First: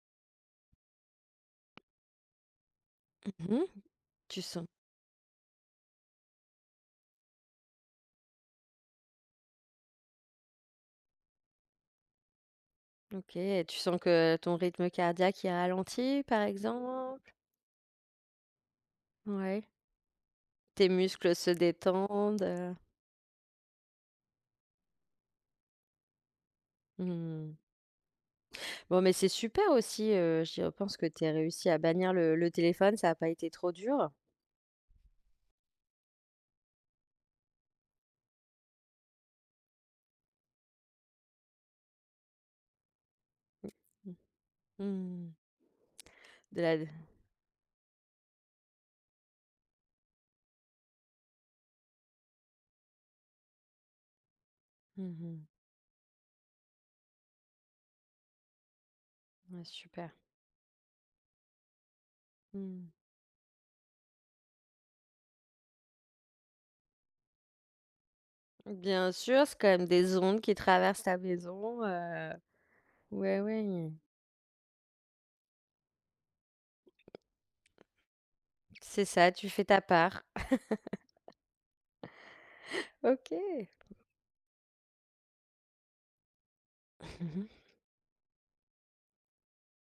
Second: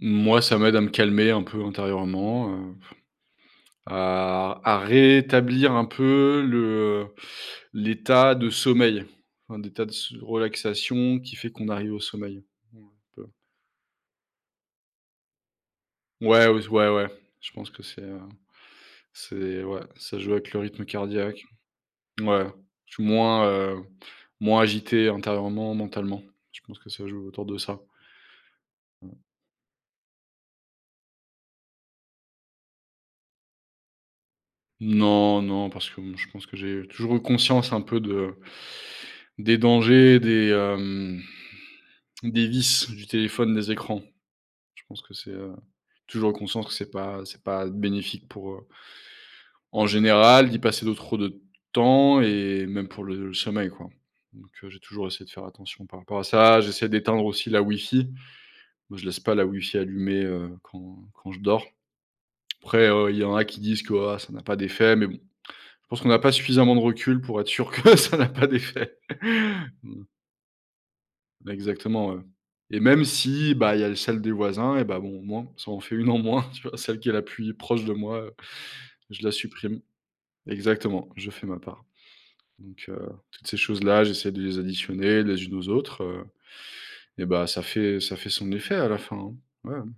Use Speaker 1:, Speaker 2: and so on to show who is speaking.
Speaker 1: Moi, ça m'aide à me calmer un peu intérieurement, heu,
Speaker 2: Mmh mh. Tu
Speaker 1: à
Speaker 2: sens
Speaker 1: à réétablir un peu le, heu, l'état de sommeil, enfin, d'état de s de relaxation qui fait qu'on arrive au sommeil, un peu.
Speaker 2: OK, et tu sens que ton rythme cardiaque il ralentit, par
Speaker 1: Ouais, aus ouais, ouais,
Speaker 2: exemple?
Speaker 1: je pense que c'est, heu,
Speaker 2: Ouais.
Speaker 1: c'est ouais, ça joue avec le rythme
Speaker 2: Tes muscles
Speaker 1: cardiaque.
Speaker 2: se détendent,
Speaker 1: Ouais,
Speaker 2: heu?
Speaker 1: je suis moins, heu, moins agité intérieurement, mentalement, je pense que ça
Speaker 2: Mmh
Speaker 1: joue autour
Speaker 2: mh.
Speaker 1: de ça
Speaker 2: Bon, mais
Speaker 1: mmh.
Speaker 2: c'est super aussi, heu, j'y repense, que tu aies réussi à bannir le le téléphone, ça a pas été trop dur?
Speaker 1: Non non, parce que, mmh, je pense que j'ai toujours eu conscience un peu de des dangers des, hem, des vices du téléphone, des écrans.
Speaker 2: Mmh
Speaker 1: Je
Speaker 2: mh,
Speaker 1: pense que c'est,
Speaker 2: mmh.
Speaker 1: heu, toujours eu
Speaker 2: De
Speaker 1: conscience que
Speaker 2: l'aide?
Speaker 1: c'est pas c'est pas bénéfique pour, heu, en général, d'y passer de trop de temps et même pour le le sommeil, quoi, donc j'ai toujours
Speaker 2: Mmh
Speaker 1: essayé de faire
Speaker 2: mh.
Speaker 1: attention par rapport à ça. J'essaie d'éteindre aussi la wifi, moi, je laisse pas la
Speaker 2: Ouais,
Speaker 1: wifi
Speaker 2: super.
Speaker 1: allumée, heu, quand quand je dors, après,
Speaker 2: Mmh.
Speaker 1: heu, il y en a qui disent que: «Ah! Ça n'a pas d'effet!» mais bon, je pense qu'on n'a pas suffisamment de recul pour être sûr que ça n'a pas d'effet!
Speaker 2: Bien sûr, c'est quand même des ondes qui traversent ta maison,
Speaker 1: Exactement, ouais
Speaker 2: heu,
Speaker 1: et même
Speaker 2: ouais,
Speaker 1: si, bah, il y
Speaker 2: ouais.
Speaker 1: a celle des voisins et ben, bon, au moins ça en fait 1 en moins, tu vois, celle qui est la puis proche de moi, heu,
Speaker 2: C'est
Speaker 1: je la
Speaker 2: ça, tu fais
Speaker 1: supprime.
Speaker 2: ta part.
Speaker 1: Exactement, je fais ma part, donc heu, toutes ces
Speaker 2: OK.
Speaker 1: choses-là, j'essaie de les additionner les unes aux autres, heu et
Speaker 2: Mmh
Speaker 1: bah
Speaker 2: mh.
Speaker 1: ça fait ça fait son effet à la fin, hein? Ouais, ouais.